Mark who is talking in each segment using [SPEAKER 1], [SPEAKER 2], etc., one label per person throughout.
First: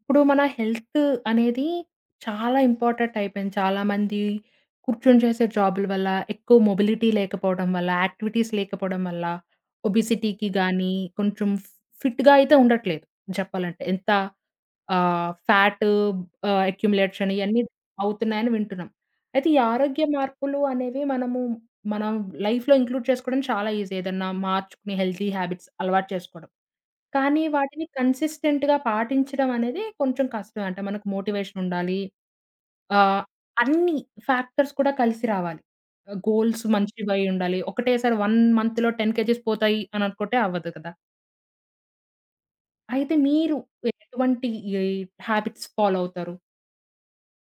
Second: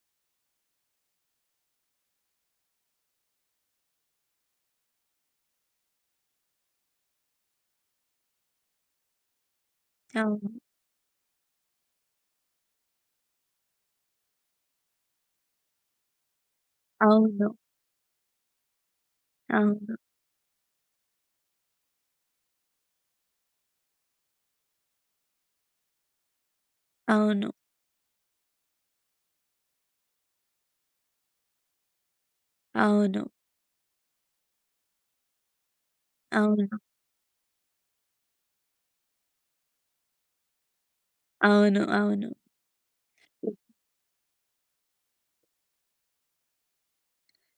[SPEAKER 1] ఇప్పుడు మన హెల్త్ అనేది చాలా ఇంపార్టెంట్ అయిపోయింది. చాలామంది కూర్చొని చేసే జాబుల వల్ల, ఎక్కువ మొబిలిటీ లేకపోవడం వల్ల, యాక్టివిటీస్ లేకపోవడం వల్ల,
[SPEAKER 2] అవును.
[SPEAKER 1] ఒబెసిటీకి గానీ, కొంచెం ఫిట్‌గా అయితే ఉండట్లేదు జెప్పాలంటే. ఎంత ఫ్యాట్ అక్యుములేషన్
[SPEAKER 2] అవును.
[SPEAKER 1] ఇయన్నీ అవుతున్నాయని వింటున్నాం. అయితే ఈ
[SPEAKER 2] అవును.
[SPEAKER 1] ఆరోగ్య మార్పులు అనేవి మనం లైఫ్‌లో ఇంక్లూడ్ చేసుకోవడం చాలా ఈజీ. ఏదన్నా మార్చుకుని హెల్తీ హ్యాబిట్స్ అలవాటు చేసుకోవడం. కానీ
[SPEAKER 2] అవును.
[SPEAKER 1] వాటిని కన్సిస్టెంట్‌గా పాటించడం అనేది కొంచెం కష్టం అంట. మనకు మోటివేషన్ ఉండాలి.
[SPEAKER 2] అవును.
[SPEAKER 1] ఆహ్, అన్ని ఫ్యాక్టర్స్ కూడా కలిసి రావాలి. గోల్స్
[SPEAKER 2] అవును.
[SPEAKER 1] మంచివి అయి ఉండాలి. ఒకటేసారి 1 మంత్‌లో 10 కేజీస్ పోతాయి అని అనుకుంటే అవ్వదు కదా!
[SPEAKER 2] అవును. అవును.
[SPEAKER 1] అయితే మీరు ఎటువంటి ఈ హాబిట్స్ ఫాలో అవుతారు?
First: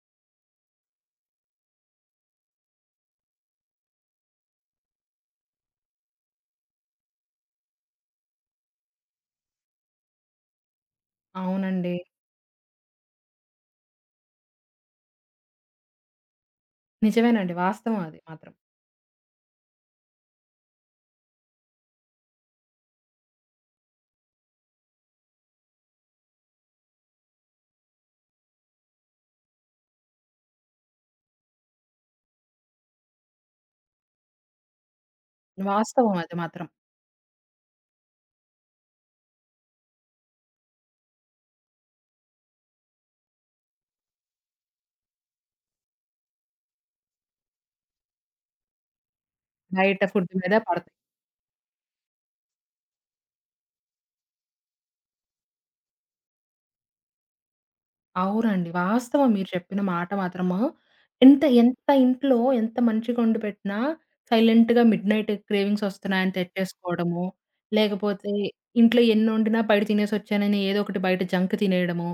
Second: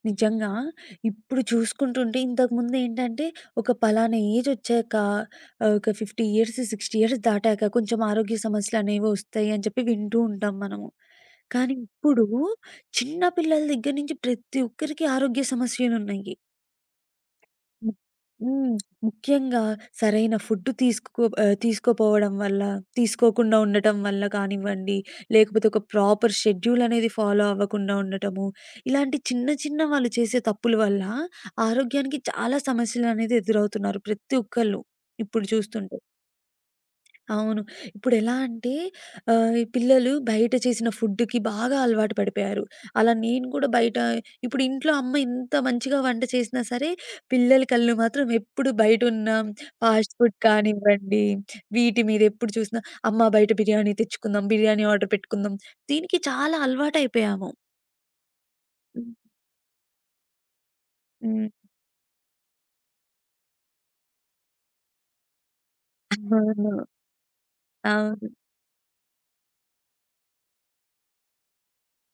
[SPEAKER 2] నిజంగా ఇప్పుడు చూసుకుంటుంటే ఇంతకుముందేంటంటే ఒక పలానా ఏజొచ్చాక ఒక 50 ఇయర్స్, 60 ఇయర్స్ దాటాక కొంచెం ఆరోగ్య సమస్యలనేవి వస్తాయి అని చెప్పి వింటూ ఉంటాం మనము. కానీ
[SPEAKER 1] అవునండి.
[SPEAKER 2] ఇప్పుడు చిన్న పిల్లల దగ్గర నుంచి ప్రతి ఒక్కరికి ఆరోగ్య సమస్యలున్నాయి.
[SPEAKER 1] నిజమేనండి.
[SPEAKER 2] హ్మ్.
[SPEAKER 1] వాస్తవం అది మాత్రం.
[SPEAKER 2] హ్మ్. ముఖ్యంగా సరైన ఫుడ్ తీసుకోపోవడం వల్ల, తీసుకోకుండా ఉండటం వల్ల కానివ్వండి, లేకపోతే ఒక ప్రాపర్ షెడ్యూల్ అనేది ఫాలో అవ్వకుండా ఉండటము, ఇలాంటి చిన్న చిన్న వాళ్ళు చేసే తప్పుల వల్ల ఆరోగ్యానికి చాలా సమస్యలనేది ఎదురవుతున్నారు ప్రతి ఒక్కళ్ళు ఇప్పుడు చూస్తుంటే.
[SPEAKER 1] వాస్తవం అది మాత్రం.
[SPEAKER 2] అవును. ఇప్పుడెలా అంటే ఈ పిల్లలు బయట చేసిన ఫుడ్‌కి బాగా అలవాటు పడిపోయారు. అలా నేను కూడా బయట ఇప్పుడు ఇంట్లో అమ్మ ఎంత మంచిగా వంట చేసినా సరే, పిల్లల కళ్ళు మాత్రం ఎప్పుడు బయటున్న
[SPEAKER 1] బయట
[SPEAKER 2] ఫాస్ట్
[SPEAKER 1] ఫుడ్
[SPEAKER 2] ఫుడ్
[SPEAKER 1] మీద పడతాయి.
[SPEAKER 2] కానివ్వండి, వీటి మీద ఎప్పుడు చూసినా అమ్మ బయట బిర్యానీ తెచ్చుకుందాం, బిర్యానీ ఆర్డర్ పెట్టుకుందాం. దీనికి చాలా అలవాటయిపోయాము.
[SPEAKER 1] అవునండి.
[SPEAKER 2] హ్మ్.
[SPEAKER 1] వాస్తవం మీరు చెప్పిన మాట మాత్రము. ఎంత
[SPEAKER 2] హ్మ్.
[SPEAKER 1] ఎంత ఇంట్లో ఎంత మంచిగా వండిపెట్టినా సైలెంట్‌గా మిడ్‌నైట్ క్రేవింగ్స్ వస్తున్నాయని
[SPEAKER 2] అవును.
[SPEAKER 1] తెచ్చేసుకోవడము.
[SPEAKER 2] అవును.
[SPEAKER 1] లేకపోతే ఇంట్లో ఎన్నొండినా బయట తినేసొచ్చానని ఏదో ఒకటి బయట జంక్ తినేయడము.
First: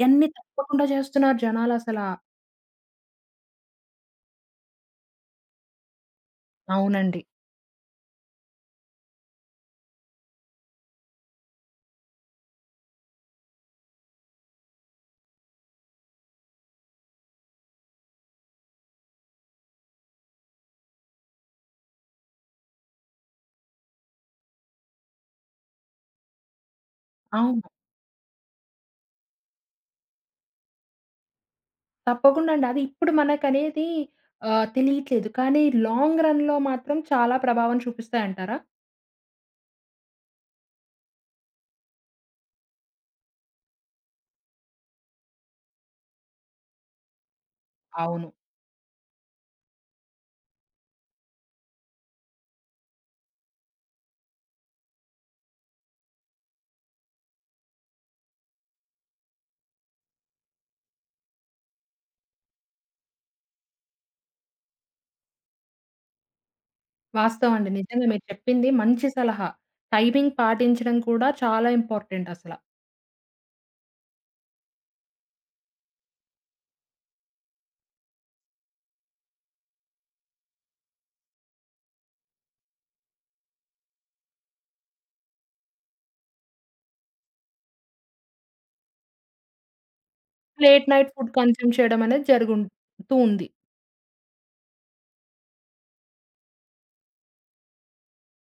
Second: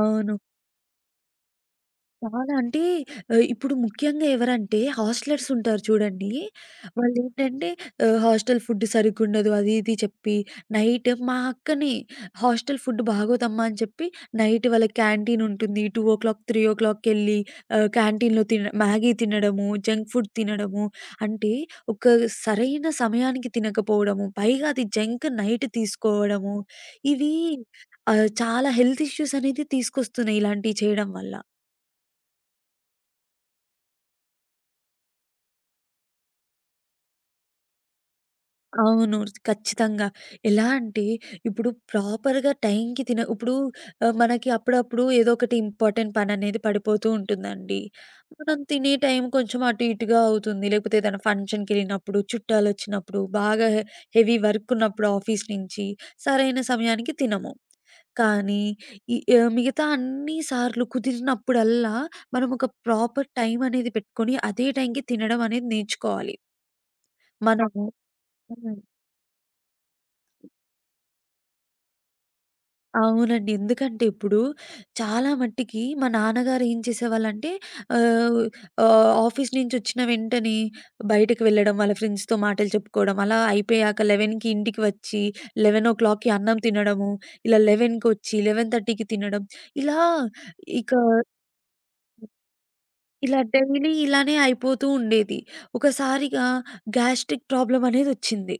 [SPEAKER 1] ఇయన్నీ తప్పకుండా చేస్తున్నారు జనాలసలా.
[SPEAKER 2] చాలా అంటే ఇప్పుడు ముఖ్యంగా ఎవరంటే హాస్టలర్స్ ఉంటారు చూడండి.
[SPEAKER 1] అవునండి.
[SPEAKER 2] వాళ్ళేంటంటే హాస్టల్ ఫుడ్ సరిగ్గుండదు అది ఇది చెప్పి నైట్ మా అక్కని హాస్టల్ ఫుడ్ బాగోదమ్మా అని చెప్పి నైట్ వాళ్ళకి క్యాంటీన్ ఉంటుంది. 2:00, 3:00కెళ్ళి క్యాంటీన్‌లో తిన మ్యాగీ తినడము, జంక్ ఫుడ్ తినడము. అంటే ఒక సరైన సమయానికి తినకపోవడము, పైగా అది జంక్ నైట్ తీసుకోవడము. ఇవి
[SPEAKER 1] అవును.
[SPEAKER 2] చాలా హెల్త్ ఇష్యూస్ అనేది తీసుకొస్తున్నాయి ఇలాంటివి చేయడం వల్ల.
[SPEAKER 1] తప్పకుండా అండి. అది ఇప్పుడు మనకనేది తెలియట్లేదు. కానీ లాంగ్ రన్‌లో మాత్రం చాలా ప్రభావం చూపిస్తాయంటారా?
[SPEAKER 2] అవును. ఖచ్చితంగా. ఎలా అంటే ఇప్పుడు ప్రాపర్‌గా టైంకి తిన ఇప్పుడు మనకి అప్పుడప్పుడు ఏదో ఒకటి ఇంపార్టెంట్ పననేది పడిపోతూ ఉంటుందండి.
[SPEAKER 1] అవును.
[SPEAKER 2] మనం తినే టైం కొంచెం అటు ఇటుగా అవుతుంది. లేకపోతే ఏదైనా ఫంక్షన్‌కెళ్ళినప్పుడు, చుట్టాలొచ్చినప్పుడు, బాగా హెవీ వర్క్ ఉన్నప్పుడు ఆఫీస్ నుంచి సరైన సమయానికి తినము. కానీ ఈ మిగతా అన్ని సార్లు కుదిరినప్పుడల్లా మనం ఒక ప్రాపర్ టైం అనేది పెట్టుకొని అదే టైంకి తినడం అనేది నేర్చుకోవాలి.
[SPEAKER 1] వాస్తవం అండి.
[SPEAKER 2] మనము
[SPEAKER 1] నిజంగా మీరు చెప్పింది
[SPEAKER 2] హ్మ్.
[SPEAKER 1] మంచి సలహా. టైమింగ్ పాటించడం కూడా చాలా ఇంపార్టెంట్ అసల.
[SPEAKER 2] అవునండి. ఎందుకంటే ఇప్పుడు చాలా మట్టికి మా నాన్నగారు ఏం చేసేవాళ్ళంటే ఆహ్, ఆహ్, ఆఫీస్ నుంచొచ్చిన వెంటనే బయటకి వెళ్ళడం, వాళ్ళ ఫ్రెండ్స్‌తో మాటలు చెప్పుకోవడం, అలా అయిపోయాక 11కి ఇంటికి వచ్చి 11:00కి అన్నం తినడము, ఇలా 11:00కొచ్చి 11:30కి తినడం, ఇలా
[SPEAKER 1] లేట్
[SPEAKER 2] ఇక
[SPEAKER 1] నైట్ ఫుడ్ కన్జ్యూమ్ చేయడం అనేది జరుగుతూ
[SPEAKER 2] ఇలా
[SPEAKER 1] ఉంది.
[SPEAKER 2] డైలీ ఇలానే అయిపోతూ ఉండేది. ఒకసారిగా గ్యాస్ట్రిక్ ప్రాబ్లమ్ అనేదొచ్చింది.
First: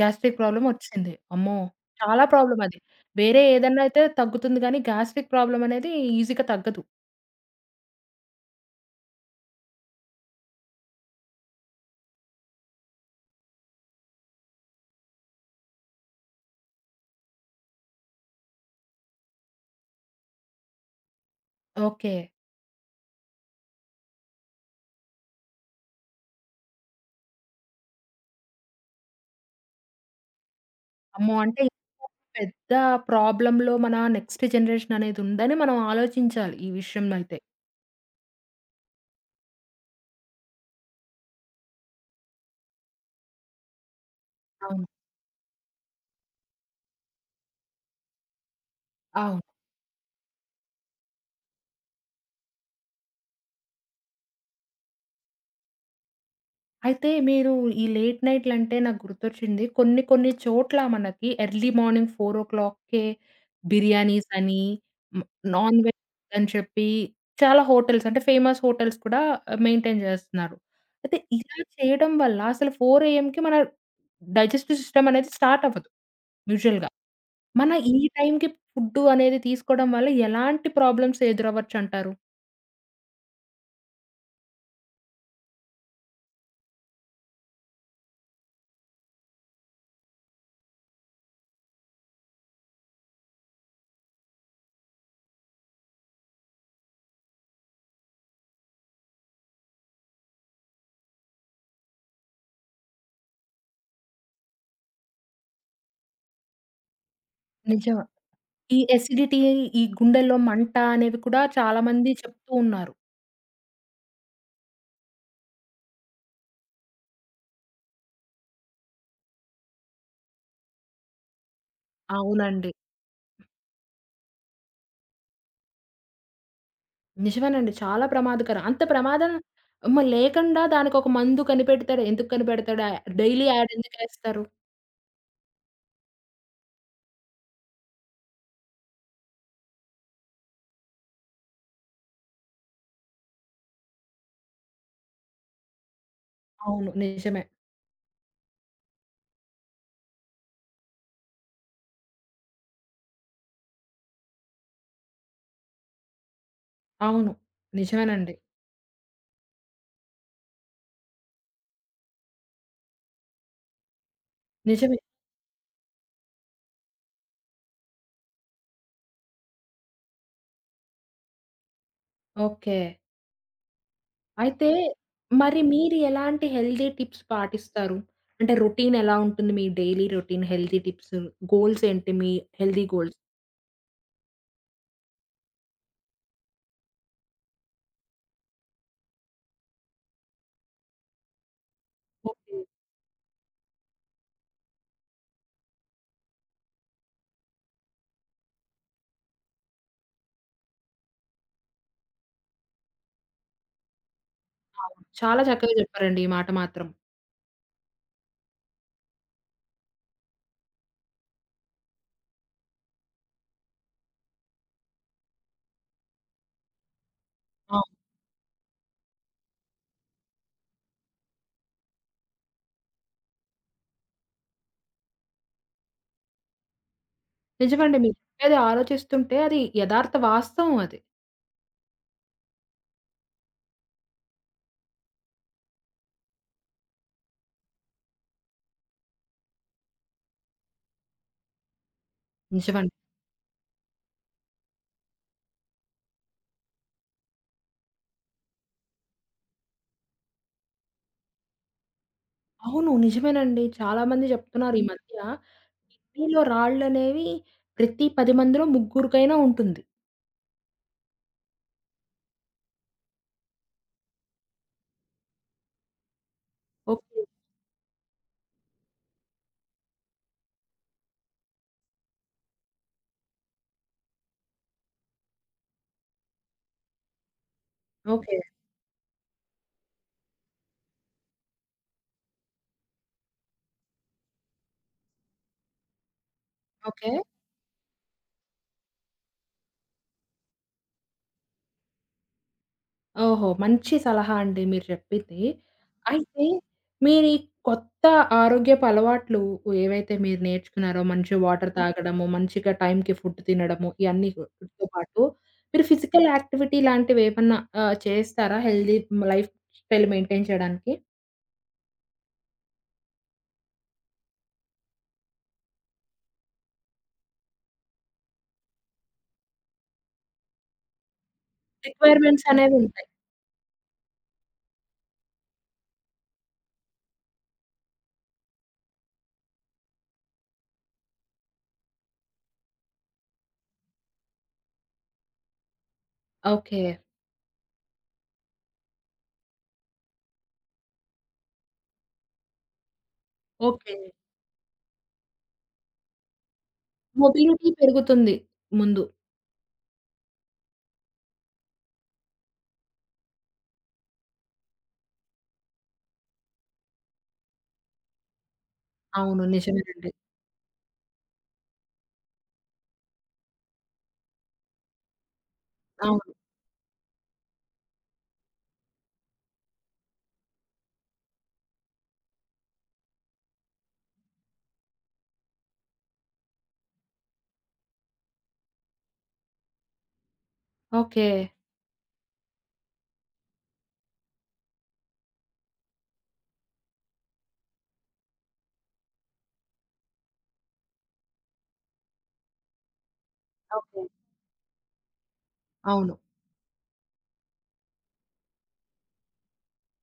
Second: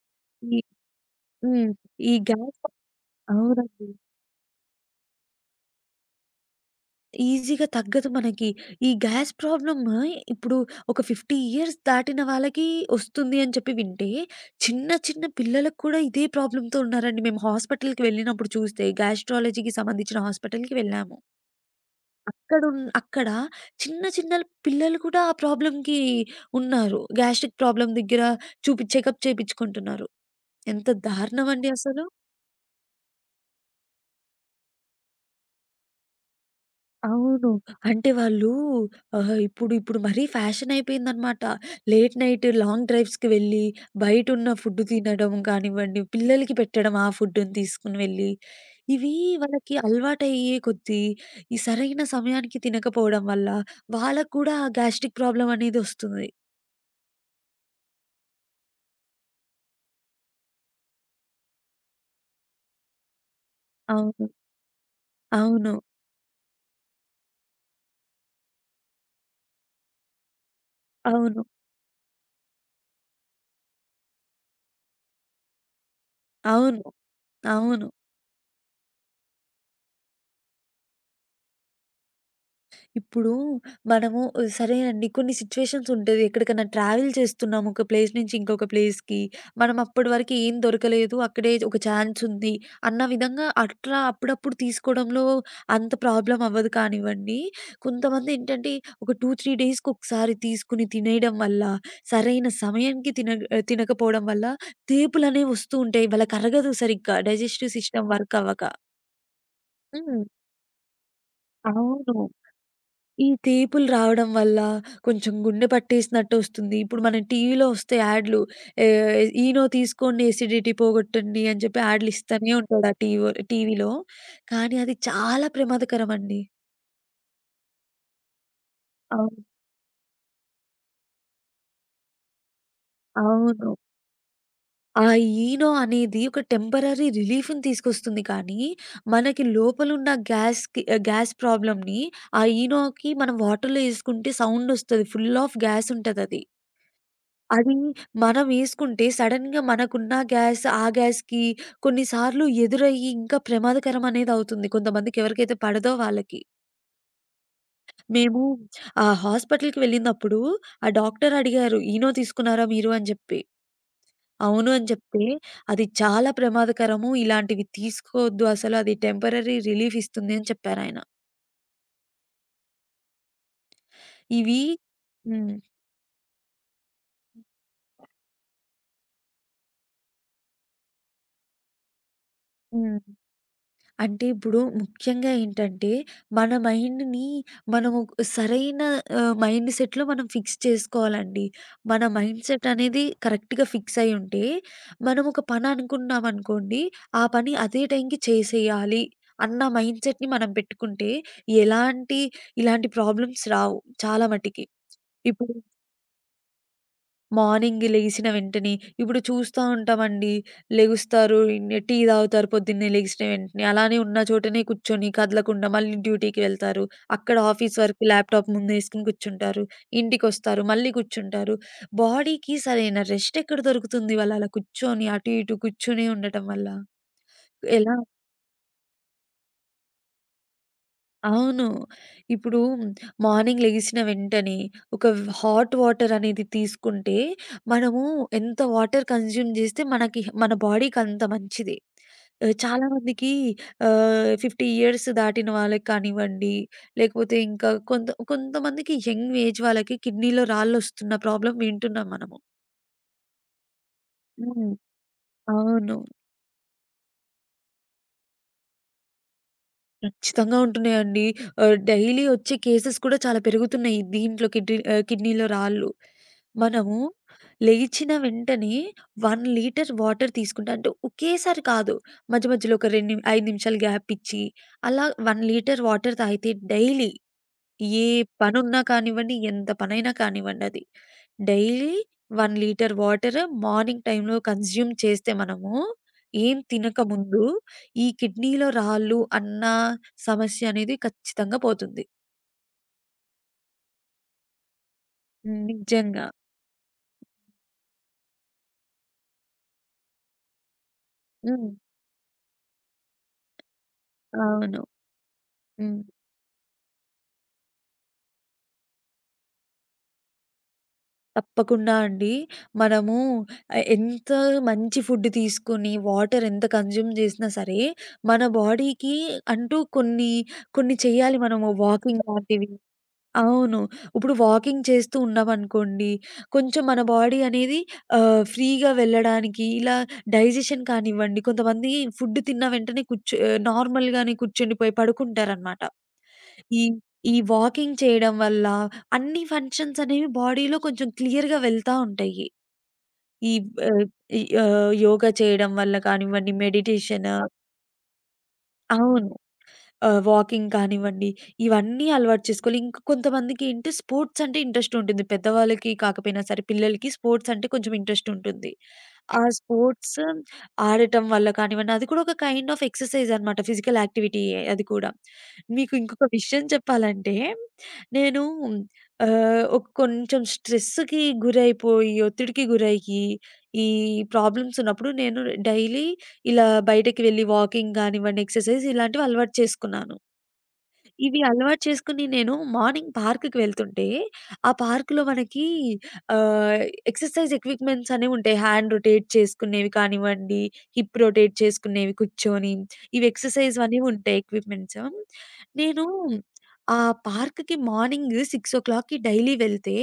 [SPEAKER 1] గ్యాస్ట్రిక్
[SPEAKER 2] ఈ
[SPEAKER 1] ప్రాబ్లమ్ వచ్చింది. అమ్మో!
[SPEAKER 2] హ్మ్. ఈ
[SPEAKER 1] చాలా
[SPEAKER 2] గ్యాస్
[SPEAKER 1] ప్రాబ్లమ్ అది. వేరే ఏదన్నా
[SPEAKER 2] అవునండి.
[SPEAKER 1] అయితే తగ్గుతుంది గానీ, గ్యాస్ట్రిక్ ప్రాబ్లమ్ అనేది ఈజీగా తగ్గదు.
[SPEAKER 2] ఈజీగా తగ్గదు మనకి. ఈ గ్యాస్ ప్రాబ్లమ్ ఇప్పుడు ఒక 50 ఇయర్స్ దాటిన వాళ్ళకి వస్తుంది అని చెప్పి వింటే, చిన్న చిన్న పిల్లలకు కూడా ఇదే ప్రాబ్లమ్‌తో ఉన్నారండి. మేము హాస్పిటల్‌కి వెళ్ళినప్పుడు చూస్తే గ్యాస్ట్రాలజీకి సంబంధించిన హాస్పిటల్‌కి వెళ్ళాము.
[SPEAKER 1] ఓకే.
[SPEAKER 2] అక్కడ చిన్న చిన్న పిల్లలు కూడా ఆ ప్రాబ్లమ్‌కి ఉన్నారు. గ్యాస్ట్రిక్ ప్రాబ్లమ్ దగ్గర చూపి చెకప్ చేపించుకుంటున్నారు. ఎంత
[SPEAKER 1] అమ్మో!
[SPEAKER 2] దారుణం
[SPEAKER 1] అంటే
[SPEAKER 2] అండి అసలు!
[SPEAKER 1] పెద్ద ప్రాబ్లమ్‌లో మన నెక్స్ట్ జనరేషన్ అనేది ఉందని మనం ఆలోచించాలి ఈ విషయంలో అయితే.
[SPEAKER 2] అవును. అంటే వాళ్ళు ఇప్పుడు ఇప్పుడు మరీ ఫ్యాషన్ అయిపోయిందనమాట. లేట్ నైట్ లాంగ్ డ్రైవ్స్‌కి వెళ్ళి బయటున్న ఫుడ్
[SPEAKER 1] అవును.
[SPEAKER 2] తినడం కానివ్వండి, పిల్లలకి పెట్టడం ఆ ఫుడ్‌ని తీసుకొని వెళ్ళి, ఇవి
[SPEAKER 1] అవును.
[SPEAKER 2] వాళ్ళకి అలవాటయ్యే కొద్దీ ఈ సరైన సమయానికి తినకపోవడం వల్ల వాళ్ళకి కూడా గ్యాస్ట్రిక్ ప్రాబ్లమ్ అనేది వస్తుంది.
[SPEAKER 1] అయితే మీరు ఈ లేట్ నైట్‌లంటే నాకు గుర్తొచ్చింది. కొన్ని కొన్ని చోట్ల మనకి ఎర్లీ మార్నింగ్ 4:00కే
[SPEAKER 2] అవును.
[SPEAKER 1] బిర్యానీస్ అని, హ్మ్,
[SPEAKER 2] అవును.
[SPEAKER 1] నాన్ వెజ్ అని చెప్పి చాలా హోటల్స్ అంటే ఫేమస్ హోటల్స్ కూడా మెయింటైన్ చేస్తున్నారు. అయితే
[SPEAKER 2] అవును.
[SPEAKER 1] ఇలా చేయడం వల్ల అసలు 4 ఏఎంకి మన డైజెస్టివ్ సిస్టమ్ అనేది స్టార్ట్ అవ్వదు
[SPEAKER 2] అవును.
[SPEAKER 1] యూజువల్‌గా. మన
[SPEAKER 2] అవును.
[SPEAKER 1] ఈ టైంకి ఫుడ్డు అనేది తీసుకోవడం వల్ల ఎలాంటి ప్రాబ్లమ్స్ ఎదురవ్వచ్చంటారు?
[SPEAKER 2] ఇప్పుడు మనము సరే అండి కొన్ని సిట్యుయేషన్స్ ఉంటది. ఎక్కడికన్నా ట్రావెల్ చేస్తున్నాము ఒక ప్లేస్ నుంచి ఇంకొక ప్లేస్‌కి. మనం అప్పటి వరకు ఏం దొరకలేదు. అక్కడే ఒక ఛాన్స్ ఉంది అన్న విధంగా అట్లా అప్పుడప్పుడు తీసుకోవడంలో అంత ప్రాబ్లమ్ అవ్వదు కానివ్వండి. కొంతమంది ఏంటంటే ఒక 2, 3 డేస్‌కి ఒకసారి తీసుకుని తినేయడం వల్ల, సరైన సమయానికి తినకపోవడం వల్ల తేపులనేవి వస్తూ ఉంటాయి. వాళ్ళకి అరగదు సరిగ్గా డైజెస్టివ్
[SPEAKER 1] నిజం.
[SPEAKER 2] సిస్టమ్ వర్క్ అవ్వక.
[SPEAKER 1] ఈ ఎసిడిటీ, ఈ
[SPEAKER 2] హ్మ్.
[SPEAKER 1] గుండెల్లో మంట అనేవి కూడా చాలామంది
[SPEAKER 2] అవును.
[SPEAKER 1] చెప్తూ ఉన్నారు.
[SPEAKER 2] ఈ తీపులు రావడం వల్ల కొంచెం గుండె పట్టేసినట్టొస్తుంది. ఇప్పుడు మనం టీవీలో వస్తే యాడ్లు ఈనో తీసుకోండి ఎసిడిటీ పోగొట్టండి అని చెప్పి యాడ్లు ఇస్తానే
[SPEAKER 1] అవునండి.
[SPEAKER 2] ఉంటాడు ఆ టీవీలో. కానీ అది చాలా ప్రమాదకరమండి.
[SPEAKER 1] నిజమేనండి. చాలా ప్రమాదకరం. అంత ప్రమాదం
[SPEAKER 2] అవును.
[SPEAKER 1] మ లేకుండా దానికొక మందు కనిపెడతాడు. ఎందుకు కనిపెడతాడు? డైలీ యాడ్
[SPEAKER 2] అవును.
[SPEAKER 1] ఎందుకేస్తారు?
[SPEAKER 2] ఆ ఈనో అనేది ఒక టెంపరరీ రిలీఫ్‌ని తీసుకొస్తుంది కానీ, మనకి లోపలున్న గ్యాస్‌కి గ్యాస్ ప్రాబ్లమ్‌ని ఆ ఈనోకి మనం వాటర్‌లో ఎసుకుంటే సౌండొస్తది. ఫుల్ ఆఫ్ గ్యాస్ ఉంటదది.
[SPEAKER 1] అవును. నిజమే.
[SPEAKER 2] అది మనమేసుకుంటే సడెన్‌గా మనకున్న గ్యాస్, ఆ గ్యాస్‌కి కొన్ని సార్లు ఎదురయ్యి ఇంకా ప్రమాదకరం అనేదవుతుంది. కొంతమందికి ఎవరికైతే పడదో వాళ్ళకి.
[SPEAKER 1] అవును. నిజమేనండి.
[SPEAKER 2] మేము ఆ హాస్పిటల్‌కి వెళ్ళినప్పుడు ఆ డాక్టర్ అడిగారు, "ఇనో తీసుకున్నారా మీరు?" అని చెప్పి. అవును అని
[SPEAKER 1] నిజమే.
[SPEAKER 2] చెప్తే, "అది చాలా ప్రమాదకరము. ఇలాంటివి తీసుకోవద్దు అసలు. అది టెంపరరీ రిలీఫ్ ఇస్తుంది" అని చెప్పారాయన.
[SPEAKER 1] ఓకే.
[SPEAKER 2] ఇవి
[SPEAKER 1] అయితే
[SPEAKER 2] హ్మ్.
[SPEAKER 1] మరి మీరు ఎలాంటి హెల్తీ టిప్స్ పాటిస్తారు? అంటే రొటీన్ ఎలా ఉంటుంది? మీ daily routine, healthy tips, goals ఏంటి మీ హెల్తీ
[SPEAKER 2] హ్మ్.
[SPEAKER 1] గోల్స్?
[SPEAKER 2] అంటే ఇప్పుడు ముఖ్యంగా ఏంటంటే, మన మైండ్‌ని మనము ఒక సరైన మైండ్ సెట్‌లో మనం ఫిక్స్ చేసుకోవాలండి. మన మైండ్
[SPEAKER 1] ఓకే.
[SPEAKER 2] సెట్ అనేది కరెక్ట్‌గా ఫిక్స్ అయ్యి ఉంటే, మనం ఒక పని అనుకున్నామనుకోండి, ఆ పని అదే టైంకి చేసేయాలి అన్న మైండ్ సెట్‌ని మనం పెట్టుకుంటే, ఎలాంటి ఇలాంటి ప్రాబ్లమ్స్ రావు చాలా మటికి.
[SPEAKER 1] అవును. చాలా
[SPEAKER 2] ఇప్పుడు
[SPEAKER 1] చక్కగా చెప్పారండి ఈ మాట మాత్రం.
[SPEAKER 2] మార్నింగ్ లెగిసిన వెంటనే ఇప్పుడు చూస్తా ఉంటామండి. లెగుస్తారు, టీ తాగుతారు పొద్దున్నే లెగిసిన వెంటనే. అలానే ఉన్న చోటనే కూర్చొని కదలకుండా మళ్ళీ డ్యూటీకి వెళ్తారు. అక్కడ ఆఫీస్ వరకు ల్యాప్‌టాప్ ముందేసుకొని కూర్చుంటారు. ఇంటికొస్తారు, మళ్ళీ కూర్చుంటారు. బాడీకి సరైన రెస్ట్ ఎక్కడ దొరుకుతుంది? వాళ్ళు అలా కూర్చొని అటు ఇటు కూర్చొనే ఉండటం వల్ల. ఎలా
[SPEAKER 1] నిజమండి. మీరు చెప్పేది ఆలోచిస్తుంటే అది యథార్థ వాస్తవం అది.
[SPEAKER 2] అవును. ఇప్పుడు మార్నింగ్ లెగిసిన వెంటనే ఒక హాట్ వాటర్ అనేది తీసుకుంటే, మనము ఎంత వాటర్ కన్జ్యూమ్ జేస్తే మనకి మన బాడీకంత మంచిది.
[SPEAKER 1] నిజమండి.
[SPEAKER 2] చాలామందికి 50 ఇయర్స్ దాటిన వాళ్ళకి కానివ్వండి, లేకపోతే ఇంకా కొంత కొంతమందికి యంగ్ ఏజ్ వాళ్ళకి కిడ్నీలో రాళ్ళొస్తున్న ప్రాబ్లమ్ వింటున్నాం మనము.
[SPEAKER 1] అవును. నిజమేనండి. చాలా మంది
[SPEAKER 2] హ్మ్.
[SPEAKER 1] చెప్తున్నారు ఈ మధ్య
[SPEAKER 2] అవును.
[SPEAKER 1] కిడ్నీలో రాళ్ళనేవి ప్రతి 10 మందిలో ముగ్గురికైనా ఉంటుంది.
[SPEAKER 2] ఖచ్చితంగా ఉంటున్నాయండి. డైలీ వచ్చే కేసెస్ కూడా చాలా పెరుగుతున్నాయి. దీంట్లో కిడ్నీ కిడ్నీలో రాళ్ళు. మనము
[SPEAKER 1] ఓకే.
[SPEAKER 2] లేచిన వెంటనే 1 లీటర్ వాటర్ తీసుకుంటే అంటే ఒకేసారి కాదు. మధ్య మధ్యలో ఒక 2 5 నిమిషాలు గ్యాప్ ఇచ్చి అలా 1 లీటర్ వాటర్ తాగితే డైలీ ఏ
[SPEAKER 1] ఓకే.
[SPEAKER 2] పనున్నా కానివ్వండి, ఎంత పనైనా కానివ్వండి అది. డైలీ 1 లీటర్ వాటర్ మార్నింగ్ టైమ్‌లో కన్జ్యూమ్ చేస్తే మనము, ఏం
[SPEAKER 1] ఓకే.
[SPEAKER 2] తినకముందు ఈ కిడ్నీలో రాళ్ళు అన్న సమస్య అనేది ఖచ్చితంగా పోతుంది.
[SPEAKER 1] ఓహో! మంచి సలహా అండి మీరు చెప్పింది.
[SPEAKER 2] హ్మ్. నిజంగా.
[SPEAKER 1] అయితే మీరు ఈ కొత్త ఆరోగ్యపు అలవాట్లు ఏవైతే మీరు నేర్చుకున్నారో, మంచి
[SPEAKER 2] హ్మ్.
[SPEAKER 1] వాటర్ తాగడము, మంచిగా టైంకి ఫుడ్ తినడము, ఇయన్నీ
[SPEAKER 2] అవును.
[SPEAKER 1] వీటితో పాటు మీరు
[SPEAKER 2] హ్మ్.
[SPEAKER 1] ఫిజికల్ యాక్టివిటీ లాంటివేమన్నా చేస్తారా? హెల్తీ లైఫ్ స్టైల్ మెయింటైన్ చేయడానికి?
[SPEAKER 2] తప్పకుండా అండి. మనము ఎంత మంచి ఫుడ్ తీసుకొని, వాటర్ ఎంత కన్జ్యూమ్ చేసినా సరే, మన బాడీకి అంటూ కొన్ని, కొన్ని చేయాలి మనము వాకింగ్
[SPEAKER 1] రిక్వైర్‌మెంట్స్
[SPEAKER 2] లాంటివి.
[SPEAKER 1] అనేవి ఉంటాయి.
[SPEAKER 2] అవును. ఇప్పుడు వాకింగ్ చేస్తూ ఉన్నామనుకోండి, కొంచెం మన బాడీ అనేది ఫ్రీగా వెళ్ళడానికి ఇలా డైజెషన్ కానివ్వండి, కొంతమంది ఫుడ్ తిన్న వెంటనే నార్మల్‌గానే కూర్చుండిపోయి పడుకుంటారనమాట. ఈ
[SPEAKER 1] ఓకే.
[SPEAKER 2] ఈ వాకింగ్ చేయడం వల్ల అన్ని ఫంక్షన్స్ అనేవి బాడీలో కొంచెం క్లియర్‌గా వెళ్తా ఉంటాయి. ఈ
[SPEAKER 1] ఓకే.
[SPEAKER 2] ఆహ్, యోగా చేయడం వల్ల కానివ్వండి, మెడిటేషన్
[SPEAKER 1] మొబిలిటీ పెరుగుతుంది ముందు.
[SPEAKER 2] అవును. వాకింగ్ కానివ్వండి, ఇవన్నీ అలవాటు చేసుకోవాలి. ఇంకా కొంతమందికేంటి స్పోర్ట్స్ అంటే ఇంట్రెస్ట్ ఉంటుంది. పెద్దవాళ్ళకి కాకపోయినా సరే పిల్లలకి స్పోర్ట్స్ అంటే కొంచెం ఇంట్రెస్ట్ ఉంటుంది. ఆ
[SPEAKER 1] అవును. నిజమేనండి.
[SPEAKER 2] స్పోర్ట్స్ ఆడటం వల్ల కానివ్వండి, అది కూడా ఒక కైండ్ ఆఫ్ ఎక్సర్‌సైజ్ అన్నమాట. ఫిజికల్ యాక్టివిటీయే అది కూడా. మీకు ఇంకొక
[SPEAKER 1] అవును.
[SPEAKER 2] విషయం చెప్పాలంటే, నేను ఒక కొంచెం స్ట్రెస్‌కి గురైపోయి, ఒత్తిడికి గురయ్యి, ఈ ప్రాబ్లమ్స్ ఉన్నప్పుడు నేను డైలీ ఇలా బయటకి వెళ్లి వాకింగ్ గానివ్వండి, ఎక్సర్‌సైజ్ ఇలాంటివి అలవాటు చేసుకున్నాను.
[SPEAKER 1] ఓకే.
[SPEAKER 2] ఇవి అలవాటు చేసుకొని నేను మార్నింగ్ పార్క్‌కి వెళ్తుంటే, ఆ పార్క్‌లో మనకి ఆహ్, ఎక్సర్‌సైజ్ ఎక్విప్‌మెంట్స్ అనేవుంటాయి. హ్యాండ్ రొటేట్ చేసుకునేవి కానివ్వండి, హిప్ రొటేట్ చేసుకునేవి కూర్చొని, ఇవి ఎక్సర్‌సైజ్
[SPEAKER 1] ఓకే.
[SPEAKER 2] అనేవుంటాయి ఎక్విప్‌మెంట్స్. నేను
[SPEAKER 1] అవును.
[SPEAKER 2] ఆ పార్క్‌కి మార్నింగ్ 6:00కి డైలీ వెళ్తే,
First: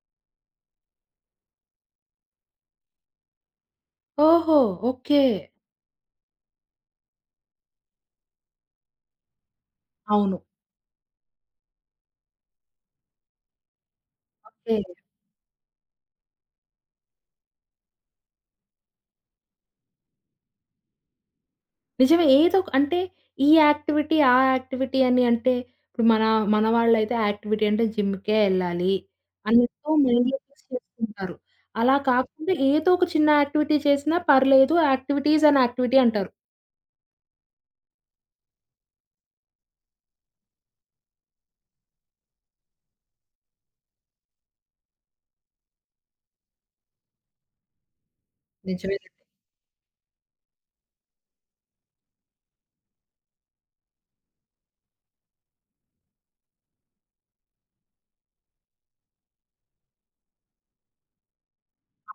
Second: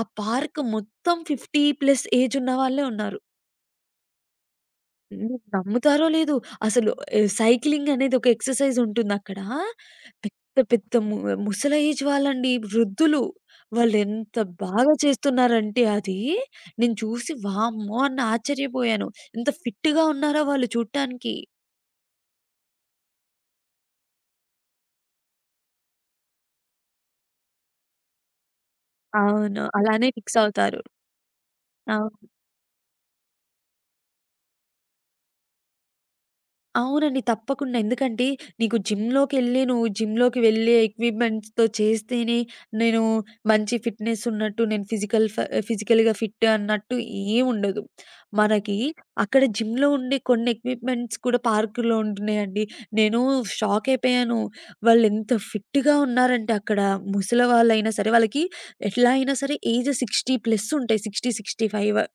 [SPEAKER 2] ఆ పార్క్ మొత్తం 50 ప్లస్ ఏజ్ ఉన్నవాళ్ళే ఉన్నారు.
[SPEAKER 1] ఓహో! ఓకే.
[SPEAKER 2] మీరు నమ్ముతారో లేదో అసలు సైక్లింగ్ అనేది ఒక ఎక్సర్‌సైజ్ ఉంటుందక్కడ.
[SPEAKER 1] అవును.
[SPEAKER 2] పెద్ద పెద్ద ముసలి ఏజ్ వాళ్ళండి, వృద్ధులు. వాళ్ళెంత
[SPEAKER 1] ఓకే.
[SPEAKER 2] బాగా చేస్తున్నారంటే అది, నేను చూసి వామ్మో! అని ఆశ్చర్యపోయాను. ఎంత ఫిట్‌గా ఉన్నారో వాళ్ళు చూడటానికి.
[SPEAKER 1] నిజమే. ఏదో ఒక అంటే ఈ యాక్టివిటీ, ఆ యాక్టివిటీ అని అంటే ఇప్పుడు మన మన వాళ్ళైతే యాక్టివిటీ అంటే జిమ్‌కే ఎళ్ళాలి
[SPEAKER 2] అవును.
[SPEAKER 1] అన్నట్టు
[SPEAKER 2] అలానే
[SPEAKER 1] మైండ్‌లో
[SPEAKER 2] ఫిక్స్
[SPEAKER 1] ఫిక్స్
[SPEAKER 2] అవుతారు.
[SPEAKER 1] చేసుకుంటారు. అలా
[SPEAKER 2] అవును.
[SPEAKER 1] కాకుండా ఏదో ఒక చిన్న యాక్టివిటీ చేసినా పర్లేదు. యాక్టివిటీ ఈజ్ యాన్ యాక్టివిటీ అంటారు.
[SPEAKER 2] అవునండి. తప్పకుండా. ఎందుకంటే నీకు జిమ్‌లోకెళ్ళి నువ్వు జిమ్‌లోకి వెళ్ళే ఎక్విప్‌మెంట్స్‌తో చేస్తేనే నేను మంచి ఫిట్‌నెస్ ఉన్నట్టు నేను ఫిజికల్‌గా ఫిట్ అన్నట్టు ఏముండదు. మనకి
[SPEAKER 1] నిజమేనండి.
[SPEAKER 2] అక్కడ జిమ్‌లో ఉండే కొన్ని ఎక్విప్‌మెంట్స్ కూడా పార్కులో ఉంటున్నాయండి. నేను షాక్ అయిపోయాను. వాళ్ళెంత ఫిట్‌గా ఉన్నారంటే అక్కడ ముసలి వాళ్ళైనా సరే వాళ్ళకి ఎట్లా అయినా సరే ఏజ్ 60 ప్లస్ ఉంటాయి. 60, 65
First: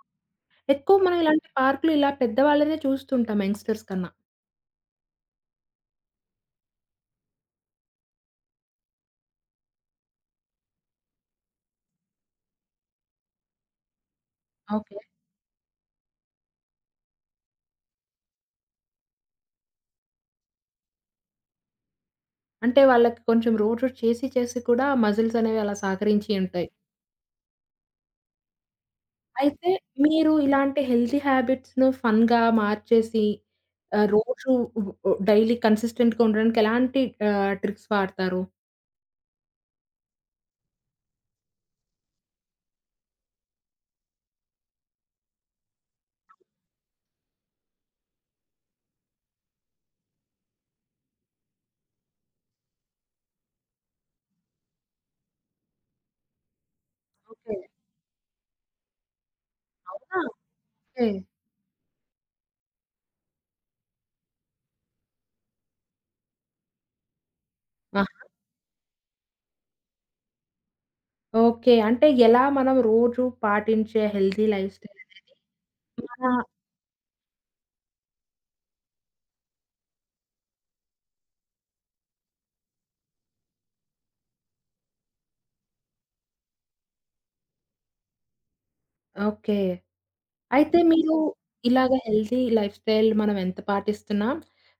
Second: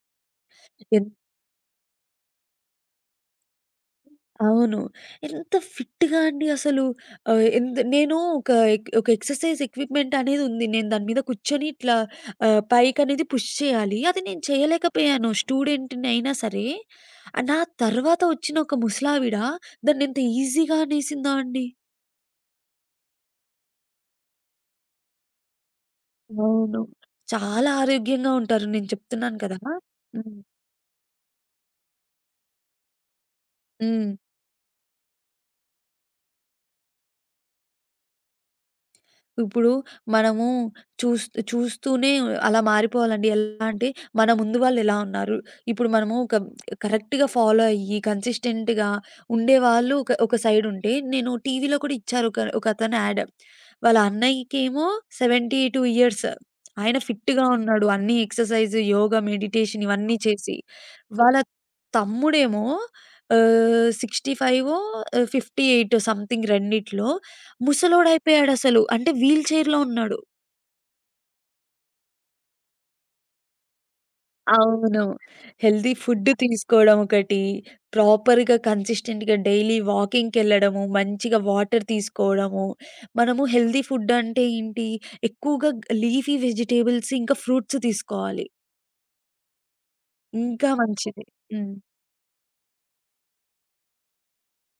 [SPEAKER 1] ఎక్కువ
[SPEAKER 2] ఎన్
[SPEAKER 1] మనం ఇలాంటి పార్కులు ఇలా పెద్దవాళ్ళనే చూస్తుంటాం యంగ్‌స్టర్స్ కన్నా.
[SPEAKER 2] అవును. ఎంత ఫిట్‌గా అండి అసలు ఆహ్, ఎంత్ నేను ఒక ఎక్సర్‌సైజ్ ఎక్విప్‌మెంట్ అనేదుంది. నేను దాని మీద కూర్చొని ఇట్లా పైకనేది పుష్ చేయాలి. అది నేను
[SPEAKER 1] ఓకే.
[SPEAKER 2] చేయలేకపోయాను. స్టూడెంట్‌ని అయినా సరే, నా తర్వాత వచ్చిన ఒక ముసలావిడ దాన్నెంత ఈజీగా అనేసిందో అండి.
[SPEAKER 1] అంటే వాళ్ళకి కొంచెం రోజు చేసి చేసి కూడా మజిల్స్ అనేవి అలా సహకరించి ఉంటాయి.
[SPEAKER 2] అవును. చాలా ఆరోగ్యంగా ఉంటారు. నేను చెప్తున్నాను కదా!
[SPEAKER 1] అయితే మీరు
[SPEAKER 2] హ్మ్.
[SPEAKER 1] ఇలాంటి హెల్తీ హ్యాబిట్స్‌ను ఫన్‌గా మార్చేసి
[SPEAKER 2] హ్మ్.
[SPEAKER 1] రోజు డైలీ కన్సిస్టెంట్‌గా ఉండడానికి ఎలాంటి ట్రిక్స్ వాడతారు?
[SPEAKER 2] ఇప్పుడు మనము చూస్ చూస్తూనే అలా మారిపోవాలండి. ఎలా అంటే, మన ముందు వాళ్ళెలా ఉన్నారు? ఇప్పుడు మనము ఒక కరెక్ట్‌గా ఫాలో అయ్యి, కన్సిస్టెంట్‌గా ఉండేవాళ్ళు ఒక ఒక సైడుంటే, నేను టీవీలో కూడా ఇచ్చారు ఒకతను యాడ్. వాళ్ళ అన్నయ్యకేమో 72 ఇయర్స్. ఆయన ఫిట్‌గా
[SPEAKER 1] ఓకే.
[SPEAKER 2] ఉన్నాడు. అన్నీ ఎక్సర్‌సైజ్, యోగా, మెడిటేషన్ ఇవన్నీ
[SPEAKER 1] అవునా!
[SPEAKER 2] చేసి.
[SPEAKER 1] ఓకే.
[SPEAKER 2] వాళ్ళ తమ్ముడేమో 58 సంథింగ్ రెండిట్లో
[SPEAKER 1] ఆ!
[SPEAKER 2] ముసలోడయిపోయాడసలు. అంటే వీల్ చైర్‌లో ఉన్నాడు.
[SPEAKER 1] ఓకే. అంటే ఎలా మనం రోజు పాటించే హెల్తీ లైఫ్
[SPEAKER 2] అవును.
[SPEAKER 1] స్టైల్
[SPEAKER 2] హెల్తీ ఫుడ్
[SPEAKER 1] మన
[SPEAKER 2] తీసుకోవడం ఒకటి, ప్రాపర్‌గా కన్సిస్టెంట్‌గా డైలీ వాకింగ్‌కెళ్ళడము, మంచిగా వాటర్ తీసుకోవడము. మనము హెల్తీ ఫుడ్ అంటే ఏంటి? ఎక్కువగా లీఫీ వెజిటబుల్స్ ఇంకా ఫ్రూట్స్ తీసుకోవాలి.
[SPEAKER 1] ఓకే.
[SPEAKER 2] ఇంకా
[SPEAKER 1] అయితే మీరు
[SPEAKER 2] మంచిది. హ్మ్.
[SPEAKER 1] ఇలాగ హెల్తీ లైఫ్ స్టైల్ మనం ఎంత పాటిస్తున్నా,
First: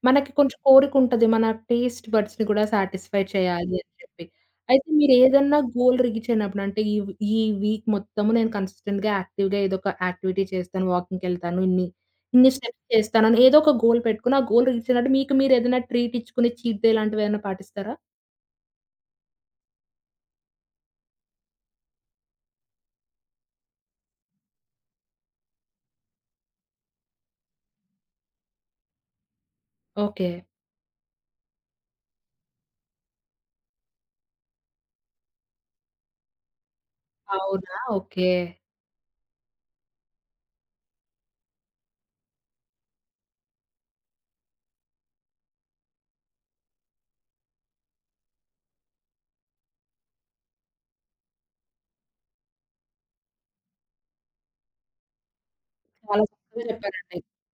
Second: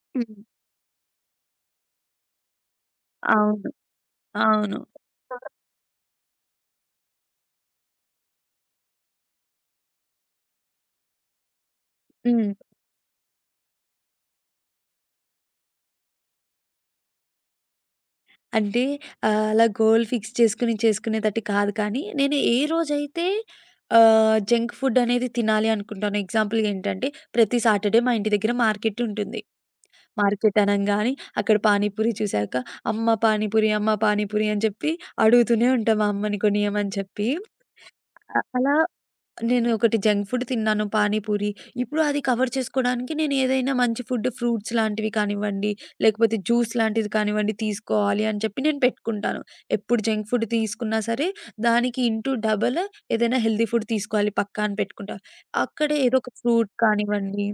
[SPEAKER 1] మనకి
[SPEAKER 2] హ్మ్.
[SPEAKER 1] కొంచెం కోరికుంటది. మన టేస్ట్ బడ్స్‌ని కూడా సాటిస్ఫై
[SPEAKER 2] అవును.
[SPEAKER 1] చేయాలి అని చెప్పి.
[SPEAKER 2] అవును.
[SPEAKER 1] అయితే మీరేదన్నా గోల్ రిగిచయినప్పుడు అంటే ఈ వీక్ మొత్తము నేను కన్సిస్టెంట్‌గా యాక్టివ్‌గా ఏదోక యాక్టివిటీ చేస్తాను, వాకింగ్‌కెళ్తాను, ఇన్ని ఇన్ని
[SPEAKER 2] హ్మ్.
[SPEAKER 1] స్టెప్స్ చేస్తానని ఏదో ఒక గోల్ పెట్టుకొని, ఆ గోల్ రీచయినట్టు మీకు మీరు ఏదైనా ట్రీట్ ఇచ్చుకుని చీట్ డే లాంటివేమన్నా పాటిస్తారా?
[SPEAKER 2] అంటే అలా గోల్ ఫిక్స్ చేసుకొని చేసుకునేతట్టు కాదు కానీ, నేను ఏ రోజైతే జంక్ ఫుడ్ అనేది తినాలి అనుకుంటానో ఎగ్జాంపుల్‌గా ఏంటంటే, ప్రతి సాటర్‌డే మా ఇంటి దగ్గర మార్కెట్ ఉంటుంది.
[SPEAKER 1] ఓకే.
[SPEAKER 2] మార్కెట్ అనంగానే అక్కడ పానీపూరి చూసాక, "అమ్మ పానీపూరి, అమ్మ పానీపూరి" అని చెప్పి అడుగుతూనే ఉంటాం మా అమ్మని కొనియమని చెప్పి.
[SPEAKER 1] అవునా? ఓకే.
[SPEAKER 2] అలా నేను ఒకటి జంక్ ఫుడ్ తిన్నాను పానీపూరి. ఇప్పుడు అది కవర్ చేసుకోడానికి నేను ఏదైనా మంచి ఫుడ్ ఫ్రూట్స్ లాంటివి కానివ్వండి, లేకపోతే జ్యూస్ లాంటిది కానివ్వండి తీసుకోవాలి అని చెప్పి నేను పెట్టుకుంటాను. ఎప్పుడు జంక్ ఫుడ్ తీసుకున్నా సరే దానికి ఇంటూ డబల్ ఏదైనా హెల్తీ ఫుడ్ తీసుకోవాలి పక్కా అని పెట్టుకుంటా. అక్కడే ఏదో
[SPEAKER 1] చాలా
[SPEAKER 2] ఒక
[SPEAKER 1] చక్కగా
[SPEAKER 2] ఫ్రూట్
[SPEAKER 1] చెప్పారండి.
[SPEAKER 2] కానివ్వండి,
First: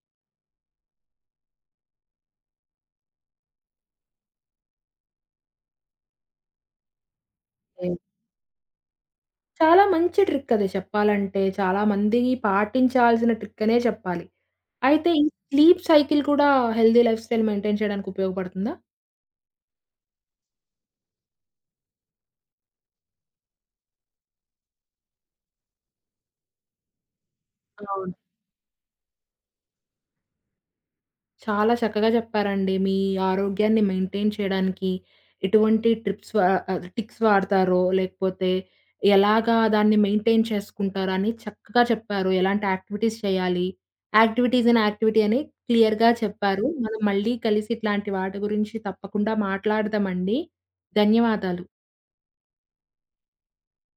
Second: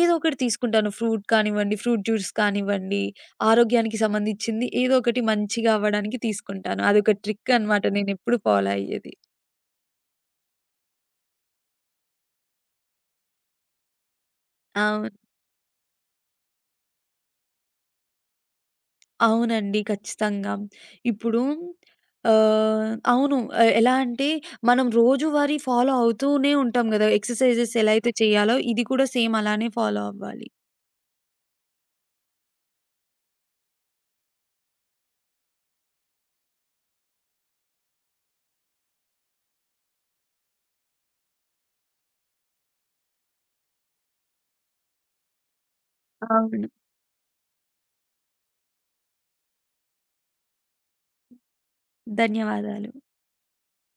[SPEAKER 2] ఏదో ఒకటి తీసుకుంటాను. ఫ్రూట్ కానివ్వండి, ఫ్రూట్ జ్యూస్ కానివ్వండి, ఆరోగ్యానికి సంబంధించింది ఏదో ఒకటి మంచిగా అవ్వడానికి తీసుకుంటాను. అదొక ట్రిక్ అనమాట
[SPEAKER 1] ఓకే.
[SPEAKER 2] నేనెప్పుడు ఫాలో అయ్యేది.
[SPEAKER 1] చాలా మంచి ట్రిక్ అది చెప్పాలంటే. చాలా మంది పాటించాల్సిన ట్రిక్ అనే చెప్పాలి. అయితే
[SPEAKER 2] అవును.
[SPEAKER 1] ఈ స్లీప్ సైకిల్ కూడా హెల్తీ లైఫ్ స్టైల్ మెయింటైన్ చేయడానికి ఉపయోగపడుతుందా?
[SPEAKER 2] అవునండి. ఖచ్చితంగా. ఇప్పుడు అవును. ఎలా అంటే మనం రోజువారీ ఫాలో అవుతూనే ఉంటాం గదా! ఎక్సర్‌సైజెస్ ఎలా అయితే
[SPEAKER 1] అవును.
[SPEAKER 2] చేయాలో ఇది కూడా సేమ్ అలానే ఫాలో అవ్వాలి.
[SPEAKER 1] చాలా చక్కగా చెప్పారండి. మీ ఆరోగ్యాన్ని మెయింటైన్ చేయడానికి ఎటువంటి టిక్స్ వాడతారో, లేకపోతే ఎలాగా దాన్ని మెయింటైన్ చేసుకుంటారని చక్కగా చెప్పారు. ఎలాంటి యాక్టివిటీస్ చేయాలి, యాక్టివిటీస్ ఇన్ యాక్టివిటీ అని క్లియర్‌గా చెప్పారు.
[SPEAKER 2] అవును.
[SPEAKER 1] మనం మళ్ళీ కలిసి ఇట్లాంటి వాటి గురించి తప్పకుండా మాట్లాడదామండి. ధన్యవాదాలు.
[SPEAKER 2] ధన్యవాదాలు.